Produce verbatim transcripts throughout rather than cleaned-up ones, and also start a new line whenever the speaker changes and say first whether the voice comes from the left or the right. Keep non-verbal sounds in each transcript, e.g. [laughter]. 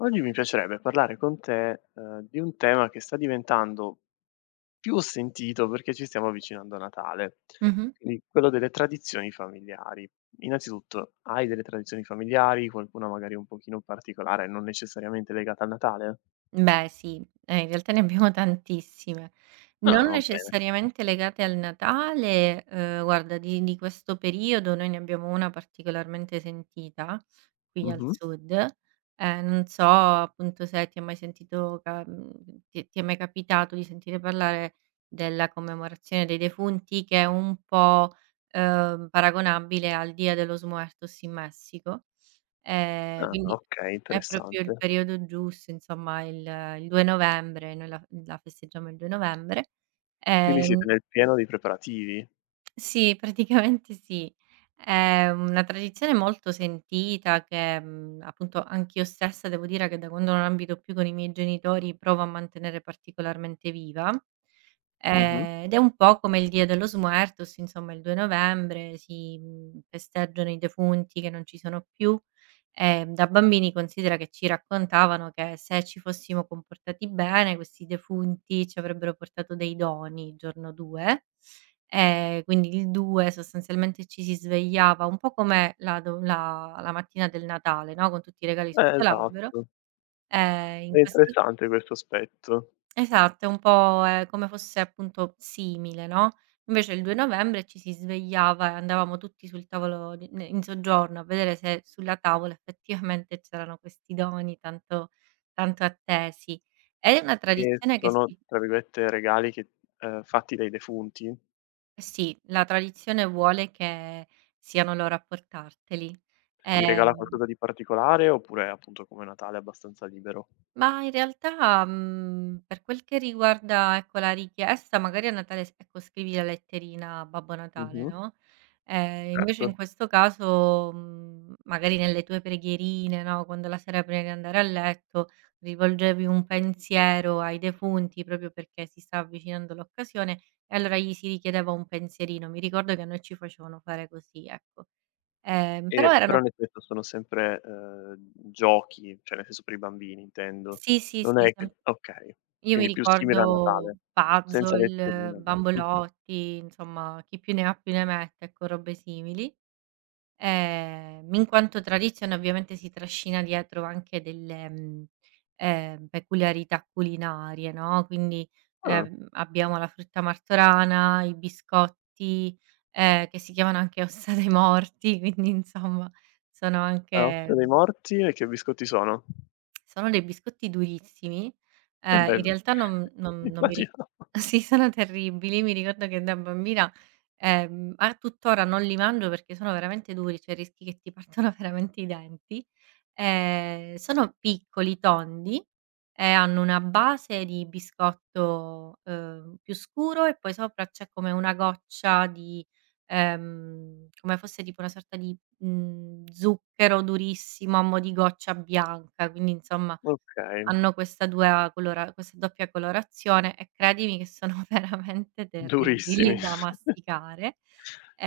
left: Oggi mi piacerebbe parlare con te, ehm, di un tema che sta diventando più sentito perché ci stiamo avvicinando a Natale,
right: Mh-mh.
left: quindi quello delle tradizioni familiari. Innanzitutto, hai delle tradizioni familiari? Qualcuna magari un pochino particolare, non necessariamente legata al Natale?
right: Beh, sì, eh, in realtà ne abbiamo [laughs] tantissime.
left: Ah,
right: Non
left: va bene.
right: necessariamente legate al Natale, uhm, guarda, di di questo periodo noi ne abbiamo una particolarmente sentita qui al
left: Mh-mh.
right: sud. Ehm, non so appunto se ti è mai sentito ca mhmm, ti ti è mai capitato di sentire parlare della commemorazione dei defunti, che è un po', uhm, paragonabile al Día de los Muertos in Messico? Ehm,
left: Ah,
right: quindi
left: okay,
right: è proprio
left: interessante.
right: il periodo giusto, insomma il il due novembre, noi la la festeggiamo il due novembre.
left: Quindi
right: Ehm
left: siete nel pieno dei preparativi?
right: sì, praticamente sì. È una tradizione molto sentita che, mhmm, appunto anch'io stessa devo dire che da quando non abito più con i miei genitori provo a mantenere particolarmente viva.
left: Mh-mh.
right: Ehm, ed è un po' come il Dia de los Muertos, insomma il due novembre si, mhmm, festeggiano i defunti che non ci sono più. Ehm, da bambini considera che ci raccontavano che, se ci fossimo comportati bene, questi defunti ci avrebbero portato dei doni il giorno due. Ehm, quindi il due sostanzialmente ci si svegliava un po' come la do la la mattina del Natale, no, con tutti i regali
left: Eh,
right: sotto l'albero,
left: esatto.
right: ehm,
left: È
right: in questo
left: interessante questo aspetto.
right: esatto, è un po' è come fosse appunto simile, no, invece il due novembre ci si svegliava e andavamo tutti sul tavolo di n in soggiorno a vedere se sulla tavola effettivamente c'erano questi doni tanto tanto attesi. È una
left: E
right: tradizione che
left: sono,
right: si...
left: tra virgolette, regali che ehm, fatti dai defunti?
right: Sì, la tradizione vuole che siano loro a portarteli.
left: Si regala
right: Ehm,
left: qualcosa di particolare oppure, appunto, come Natale abbastanza libero?
right: ma in realtà, mhmm, per quel che riguarda, ecco, la richiesta, magari a Natale s ecco, scrivi la letterina a Babbo Natale,
left: Mh-mh.
right: no, ehm, invece
left: Certo.
right: in questo caso, mhmm, magari nelle tue preghierine, no, quando la sera prima di andare a letto rivolgevi un pensiero ai defunti, proprio perché si sta avvicinando l'occasione e allora gli si richiedeva un pensierino. Mi ricordo che a noi ci facevano fare così, ecco. Ehm,
left: E
right: però
left: però
right: erano
left: nel senso sono sempre, ehm, giochi, cioè nel senso per i bambini intendo.
right: sì, sì,
left: Non
right: sì,
left: è che
right: sem
left: okay,
right: io mi
left: quindi più simile a
right: ricordo
left: Natale, senza
right: puzzle,
left: letterina ma mh-mh.
right: bambolotti, insomma chi più ne ha più ne metta, ecco, robe simili. Ehm, in quanto tradizione ovviamente si trascina dietro anche delle, mhmm, ehm, peculiarità culinarie, no, quindi,
left: Ah,
right: ehm, abbiamo la frutta martorana, i biscotti, ehm, che si chiamano anche [laughs] ossa dei morti, quindi insomma sono
left: a Ossa
right: anche,
left: dei
right: mhmm,
left: Morti e che biscotti sono?
right: Sono dei biscotti durissimi. Mh.
left: Eh
right: Ehm,
left: beh,
right: in realtà non
left: [laughs]
right: non non mi ri
left: immaginavo.
right: [laughs] sì, sono terribili. Mi ricordo che da bambina, ehm, a tuttora non li mangio perché sono veramente duri, cioè rischi che ti partano [laughs] veramente i denti. Ehm, sono piccoli, tondi, e hanno una base di biscotto, ehm, più scuro, e poi sopra c'è come una goccia di, ehm, come fosse tipo una sorta di, Mhmm, zucchero durissimo a mo' di goccia bianca, quindi insomma
left: Okay,
right: hanno questa dua colora questa doppia colorazione, e credimi che sono [laughs] veramente
left: durissimi.
right: terribili
left: [laughs]
right: da masticare.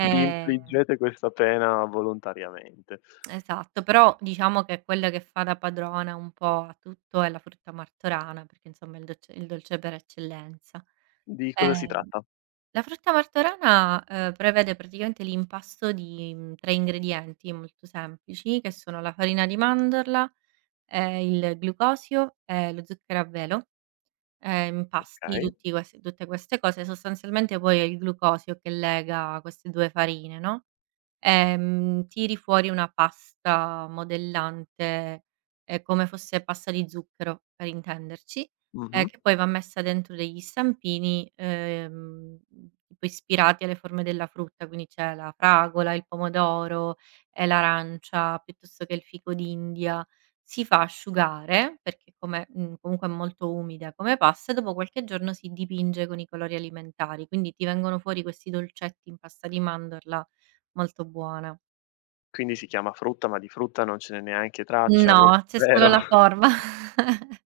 left: Vi infliggete questa pena volontariamente.
right: esatto, però diciamo che quella che fa da padrona un po' a tutto è la frutta martorana, perché insomma è il dolce, il dolce per eccellenza.
left: Di cosa si
right: Ehm
left: tratta?
right: La frutta martorana, ehm, prevede praticamente l'impasto di, mhmm, tre ingredienti molto semplici, che sono la farina di mandorla, ehm, il glucosio e lo zucchero a velo. Ehm, impasti
left: Okay.
right: tutti questi tutte queste cose, sostanzialmente poi è il glucosio che lega queste due farine, no? Ehm, tiri fuori una pasta modellante, ehm, come fosse pasta di zucchero, per intenderci, ehm,
left: Mh-mh.
right: che poi va messa dentro degli stampini, ehm, tipo ispirati alle forme della frutta, quindi c'è la fragola, il pomodoro, ehm, l'arancia, piuttosto che il fico d'India. Si fa asciugare, perché come mhmm, comunque è molto umida come pasta, e dopo qualche giorno si dipinge con i colori alimentari, quindi ti vengono fuori questi dolcetti in pasta di mandorla. Molto buona.
left: Quindi si chiama frutta, ma di frutta non ce n'è neanche traccia,
right: No,
left: proprio [laughs]
right: c'è solo
left: zero.
right: la forma. [laughs]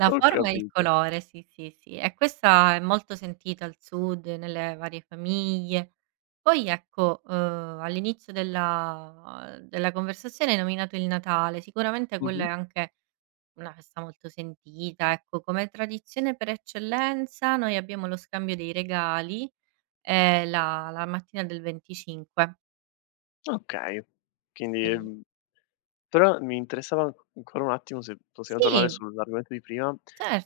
right: La
left: Ho
right: forma e il
left: capito.
right: colore, sì, sì, sì. E questa è molto sentita al sud, nelle varie famiglie. Poi ecco, uhm, all'inizio della della conversazione hai nominato il Natale, sicuramente quella
left: Mh-mh.
right: è anche una festa molto sentita, ecco. Come tradizione per eccellenza noi abbiamo lo scambio dei regali, ehm, la la mattina del venticinque.
left: Okay. Quindi,
right: Sì.
left: ehm però mi interessava anc ancora un attimo, se possiamo tornare
right: Sì,
left: sull'argomento di prima,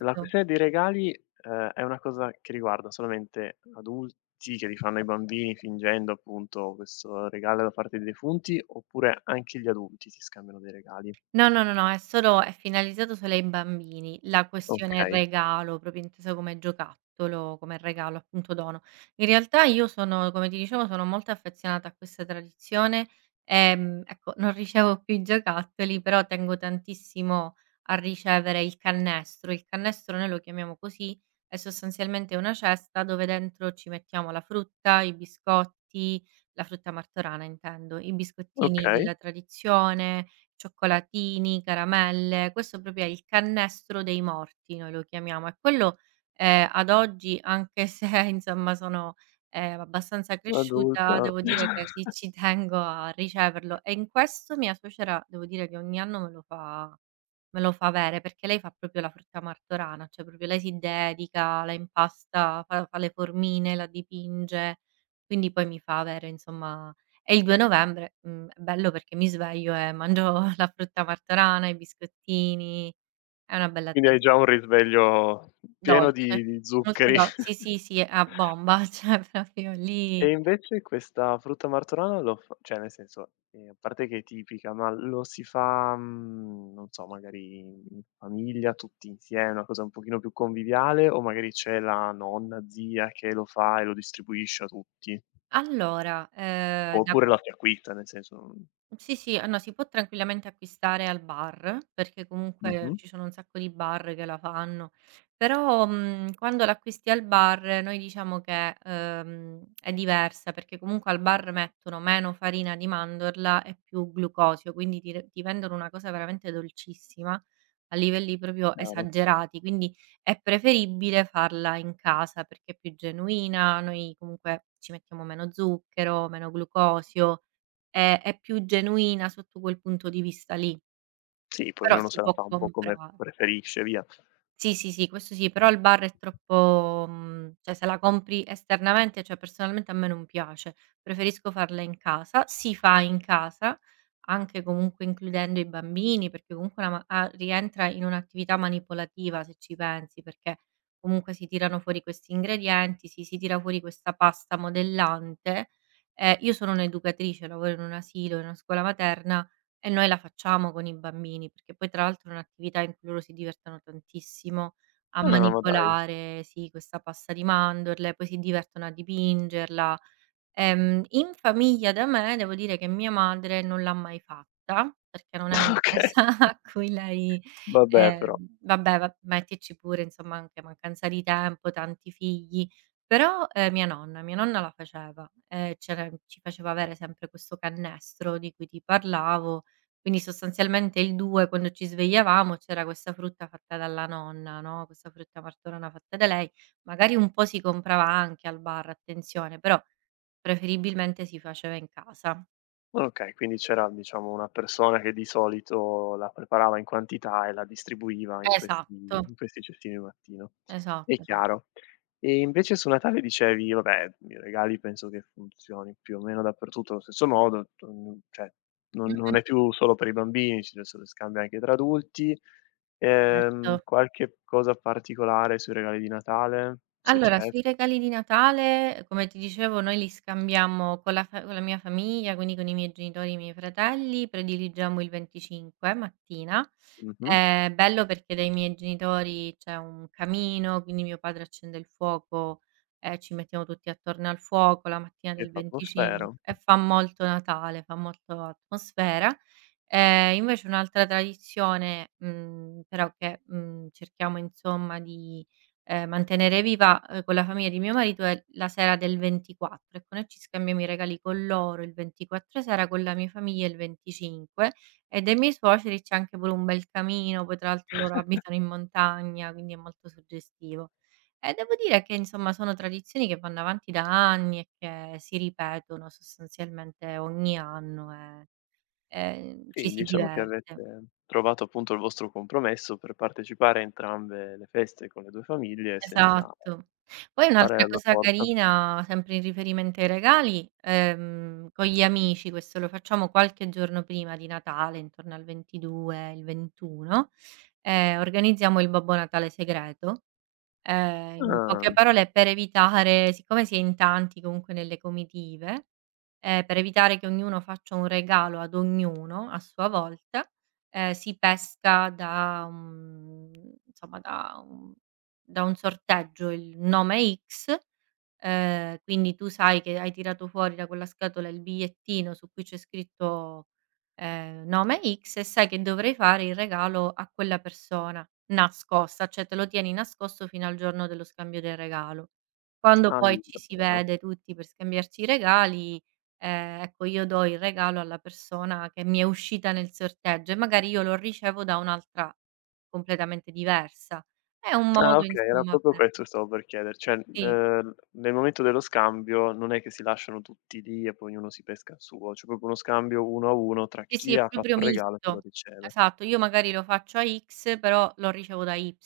left: la questione dei regali, ehm, è una cosa che riguarda solamente adulti che li fanno ai bambini fingendo appunto questo regalo da parte dei defunti, oppure anche gli adulti si scambiano dei regali?
right: No, no, no, no, è solo... è finalizzato solo ai bambini. La questione, okay,
left: Okay,
right: regalo, proprio intesa come giocattolo, come regalo, appunto dono. In realtà io sono, come ti dicevo, sono molto affezionata a questa tradizione, ehm, ecco, non ricevo più i giocattoli, però tengo tantissimo a ricevere il cannestro. Il cannestro noi lo chiamiamo così, è sostanzialmente una cesta dove dentro ci mettiamo la frutta, i biscotti, la frutta martorana intendo, i biscottini
left: okay,
right: della tradizione, cioccolatini, caramelle, questo proprio è il "cannestro dei morti" noi lo chiamiamo, e quello, ehm, ad oggi, anche se [laughs] insomma sono, ehm, abbastanza
left: adulta.
right: cresciuta, devo dire che sì, ci tengo a riceverlo, e in questo mia suocera devo dire che ogni anno me lo fa me lo fa avere, perché lei fa proprio la frutta martorana, cioè proprio lei si dedica, la impasta, fa fa le formine, la dipinge, quindi poi mi fa avere insomma, e il due novembre, mhmm, è bello perché mi sveglio e mangio [laughs] la frutta martorana, i biscottini, è una bella
left: Quindi hai già un
right: tradizione.
left: risveglio pieno
right: Dolce,
left: di di
right: molto
left: zuccheri.
right: do sì, sì,
left: [laughs]
right: sì, a bomba, [laughs] cioè proprio
left: E
right: lì.
left: invece questa frutta martorana lo f cioè nel senso, ehm, a parte che è tipica, ma lo si fa, mhmm, non so, magari in famiglia, tutti insieme, una cosa un pochino più conviviale o magari c'è la nonna, zia che lo fa e lo distribuisce a tutti?
right: Allora, ehm, da
left: Oppure
right: qua
left: la si acquista, nel senso non
right: Sì, sì, ah no, si può tranquillamente acquistare al bar, perché comunque
left: mh-mh,
right: ci sono un sacco di bar che la fanno, però, mhmm, quando l'acquisti al bar noi diciamo che, ehm, è diversa, perché comunque al bar mettono meno farina di mandorla e più glucosio, quindi ti re ti vendono una cosa veramente dolcissima, a livelli proprio
left: chiaro.
right: esagerati, quindi è preferibile farla in casa perché è più genuina, noi comunque ci mettiamo meno zucchero, meno glucosio, è... è più genuina sotto quel punto di vista lì,
left: Sì, poi
right: però
left: ognuno
right: si
left: se la
right: può
left: fa un po' come
right: compra
left: preferisce, via.
right: sì, sì, sì, questo sì, però al bar è troppo, mhmm, cioè se la compri esternamente, cioè personalmente a me non piace. Preferisco farla in casa, si fa in casa, anche comunque includendo i bambini, perché comunque una ma a rientra in un'attività manipolativa, se ci pensi, perché comunque si tirano fuori questi ingredienti, si si tira fuori questa pasta modellante. Ehm, io sono un'educatrice, lavoro in un asilo, in una scuola materna, e noi la facciamo con i bambini, perché poi tra l'altro è un'attività in cui loro si divertono tantissimo a Mh.
left: Ah, ma dai,
right: manipolare, sì, questa pasta di mandorle, poi si divertono a dipingerla. Ehm, in famiglia da me devo dire che mia madre non l'ha mai fatta, perché non è
left: [laughs]
right: una
left: okay,
right: cosa [laughs] a cui lei...
left: vabbè però.
right: ehm, vabbè, va, mettici pure insomma anche mancanza di tempo, tanti figli, però, ehm, mia nonna mia nonna la faceva, ehm, c'era ci faceva avere sempre questo cannestro di cui ti parlavo, quindi sostanzialmente il due, quando ci svegliavamo, c'era questa frutta fatta dalla nonna, no, questa frutta martorana fatta da lei, magari un po' si comprava anche al bar, attenzione, però preferibilmente si faceva in casa.
left: Okay, quindi c'era diciamo una persona che di solito la preparava in quantità e la distribuiva in
right: Ecco.
left: questi
right: Esatto,
left: in questi cestini al mattino.
right: esatto,
left: È
right: esa
left: chiaro. E invece su Natale dicevi: "Vabbè, i regali penso che funzioni più o meno dappertutto allo stesso modo, mhmm, cioè non non è
right: Mh-mh.
left: più solo per i bambini, ci adesso lo scambio anche tra adulti."
right: Certo.
left: Ehm, qualche cosa particolare sui regali di Natale, se
right: Allora,
left: c'è?
right: sui regali di Natale, come ti dicevo, noi li scambiamo con la fa con la mia famiglia, quindi con i miei genitori e i miei fratelli, prediligiamo il venticinque mattina.
left: Mh-mh.
right: È bello perché dai miei genitori c'è un camino, quindi mio padre accende il fuoco e ci mettiamo tutti attorno al fuoco la mattina
left: Che
right: del
left: fa atmosfera.
right: venticinque, e fa molto Natale, fa molto atmosfera. Ehm, invece un'altra tradizione, mhmm, però che, mhmm, cerchiamo insomma di, ehm, mantenere viva, uhm, con la famiglia di mio marito, è la sera del ventiquattro, e con noi... ci scambiamo i regali con loro il ventiquattro sera, con la mia famiglia il venticinque, e dai miei suoceri c'è anche pure un bel camino, poi tra l'altro loro abitano in montagna, quindi è molto suggestivo. E devo dire che insomma sono tradizioni che vanno avanti da anni e che si ripetono sostanzialmente ogni anno, eh. e, ehm, ci
left: Quindi
right: si
left: diciamo che
right: diverte.
left: avete trovato appunto il vostro compromesso per partecipare a entrambe le feste con le due famiglie senza
right: Esatto. Poi
left: fare
right: un'altra
left: alla
right: cosa
left: forza.
right: carina, sempre in riferimento ai regali, ehm, con gli amici, questo lo facciamo qualche giorno prima di Natale, intorno al ventidue, il ventuno, ehm, organizziamo il Babbo Natale segreto. Ehm, in poche
left: Ah,
right: parole, per evitare... siccome si è in tanti comunque nelle comitive, ehm, per evitare che ognuno faccia un regalo ad ognuno a sua volta, ehm, si pesca da un insomma da un da un sorteggio il nome X. Ehm, quindi tu sai che hai tirato fuori da quella scatola il bigliettino su cui c'è scritto, ehm, nome X, e sai che dovrai fare il regalo a quella persona nascosta, cioè te lo tieni nascosto fino al giorno dello scambio del regalo. Quando poi ci si
left: allora.
right: vede tutti per scambiarci i regali, ehm, ecco, io do il regalo alla persona che mi è uscita nel sorteggio, e magari io lo ricevo da un'altra completamente diversa. È un
left: Ah
right: modo
left: okay, era
right: insomma
left: proprio
right: per
left: questo che stavo per chiedere, cioè,
right: sì.
left: ehm, nel momento dello scambio non è che si lasciano tutti lì e poi ognuno si pesca il suo, c'è proprio uno scambio uno a uno tra
right: Sì, sì,
left: chi
right: è
left: ha fatto
right: proprio
left: il regalo e chi lo
right: misto.
left: riceve.
right: Esatto, io magari lo faccio a X, però lo ricevo da Y.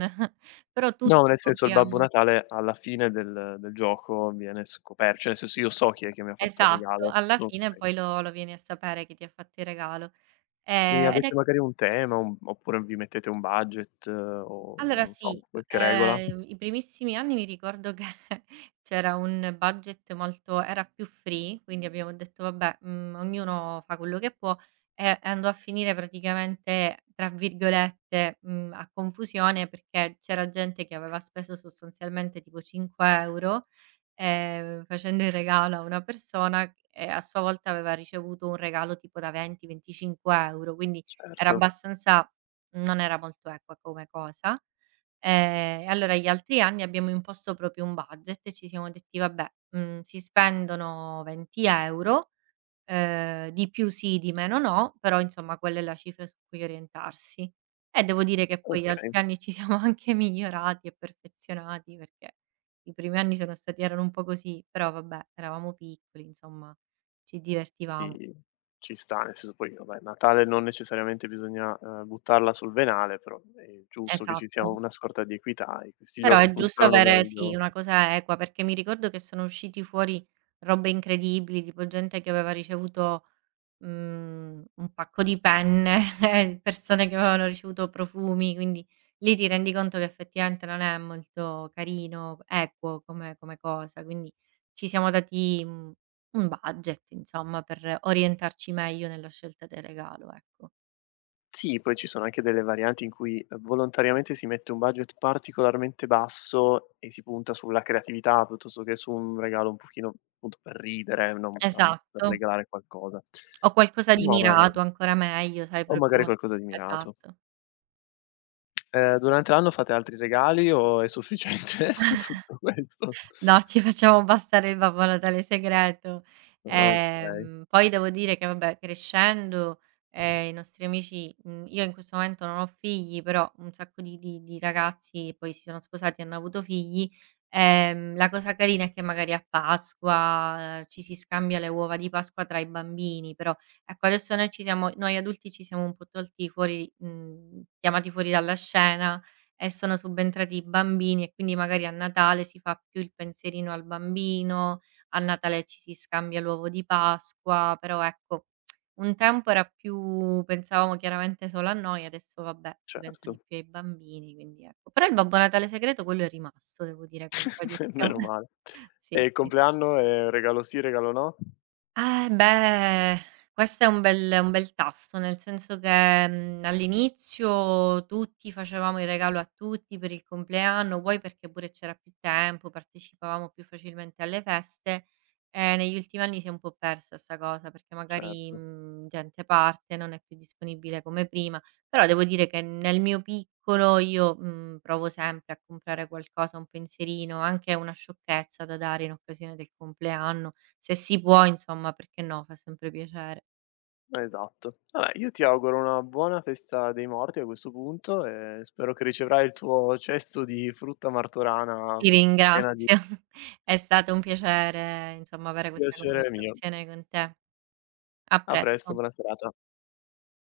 right: [laughs] Però
left: No,
right: tutti
left: nel senso il Babbo
right: copriamo...
left: Natale alla fine del del gioco viene scoper cioè nel senso io so chi è che mi ha fatto il
right: esatto,
left: regalo.
right: alla fine
left: Okay.
right: poi lo lo vieni a sapere chi ti ha fatto il regalo.
left: E
right: Ehm, ed
left: avete
right: è
left: magari un tema, un oppure vi mettete un budget eh, o
right: Allora
left: non so,
right: sì,
left: qualche regola?
right: ehm, i primissimi anni mi ricordo che [laughs] c'era un budget molto... era più free, quindi abbiamo detto: "Vabbè, mhmm, ognuno fa quello che può", e andò a finire praticamente, tra virgolette, mhmm, a confusione, perché c'era gente che aveva speso sostanzialmente tipo cinque euro €, ehm, facendo il regalo a una persona, e a sua volta aveva ricevuto un regalo tipo da venti, venticinque euro €, quindi era
left: Certo,
right: abbastanza... non era molto equa come cosa. Ehm, e allora gli altri anni abbiamo imposto proprio un budget e ci siamo detti: "Vabbè, mhmm, si spendono venti euro €, ehm, di più sì, di meno no, però insomma quella è la cifra su cui orientarsi". E devo dire che poi gli
left: okay,
right: altri anni ci siamo [laughs] anche migliorati e perfezionati, perché i primi anni sono stati erano un po' così, però vabbè, eravamo piccoli, insomma ci divertivamo.
left: sì, ci sta, nel senso poi vabbè, Natale non necessariamente bisogna, ehm, buttarla sul venale, però è giusto che ci sia
right: Esatto.
left: una sorta di equità e questi
right: Però
left: giochi
right: è giusto
left: funzionano
right: avere sì,
left: meglio.
right: una cosa equa, perché mi ricordo che sono usciti fuori robe incredibili, tipo gente che aveva ricevuto, mhmm, un pacco di penne, [laughs] persone che avevano ricevuto profumi, quindi lì ti rendi conto che effettivamente non è molto carino, equo come come cosa. Quindi ci siamo dati, mhmm, un budget insomma per orientarci meglio nella scelta del regalo, ecco.
left: Sì, poi ci sono anche delle varianti in cui eh, volontariamente si mette un budget particolarmente basso e si punta sulla creatività piuttosto che su un regalo un pochino appunto per ridere, non tanto per
right: Esatto,
left: regalare qualcosa.
right: o qualcosa di
left: No, ma è
right: mirato, ancora meglio, sai
left: o magari
right: proprio...
left: qualcosa di mirato.
right: esatto.
left: Ehm, durante l'anno fate altri regali o è sufficiente [laughs] tutto questo?
right: No, ci facciamo bastare il Babbo Natale segreto.
left: Okay,
right: Ehm, poi devo dire che vabbè, crescendo, ehm, i nostri amici, mhmm, io in questo momento non ho figli, però un sacco di di di ragazzi poi si sono sposati e hanno avuto figli, ehm, la cosa carina è che magari a Pasqua, ehm, ci si scambia le uova di Pasqua tra i bambini, però ecco, adesso noi ci siamo... noi adulti ci siamo un po' tolti fuori, mhmm, chiamati fuori dalla scena, e sono subentrati i bambini, e quindi magari a Natale si fa più il pensierino al bambino, a Natale ci si scambia l'uovo di Pasqua, però ecco, un tempo era più... pensavamo chiaramente solo a noi, adesso vabbè, si pensa di
left: certo.
right: più ai bambini, quindi ecco. Però il Babbo Natale segreto quello è rimasto, devo dire, come
left: [laughs] Meno
right: tradizione.
left: male.
right: [laughs]
left: E
right: Sì,
left: il
right: sì.
left: compleanno è regalo sì, regalo no?
right: Eh beh, questo è un bel... un bel tasto, nel senso che, mhmm, all'inizio tutti facevamo il regalo a tutti per il compleanno, poi perché pure c'era più tempo, partecipavamo più facilmente alle feste, e negli ultimi anni si è un po' persa 'sta cosa, perché magari,
left: Certo.
right: mhmm, gente parte, non è più disponibile come prima. Però devo dire che nel mio piccolo io, mhmm, provo sempre a comprare qualcosa, un pensierino, anche una sciocchezza da dare in occasione del compleanno, se si può, insomma, perché no, fa sempre piacere.
left: Esatto. Vabbè, io ti auguro una buona festa dei morti a questo punto e spero che riceverai il tuo cesto di frutta martorana
right: Ti
left: piena
right: ringrazio.
left: di
right: [laughs] È stato un piacere, insomma, avere questa
left: piacere mio.
right: conversazione con te. A
left: A presto,
right: presto.
left: buona serata.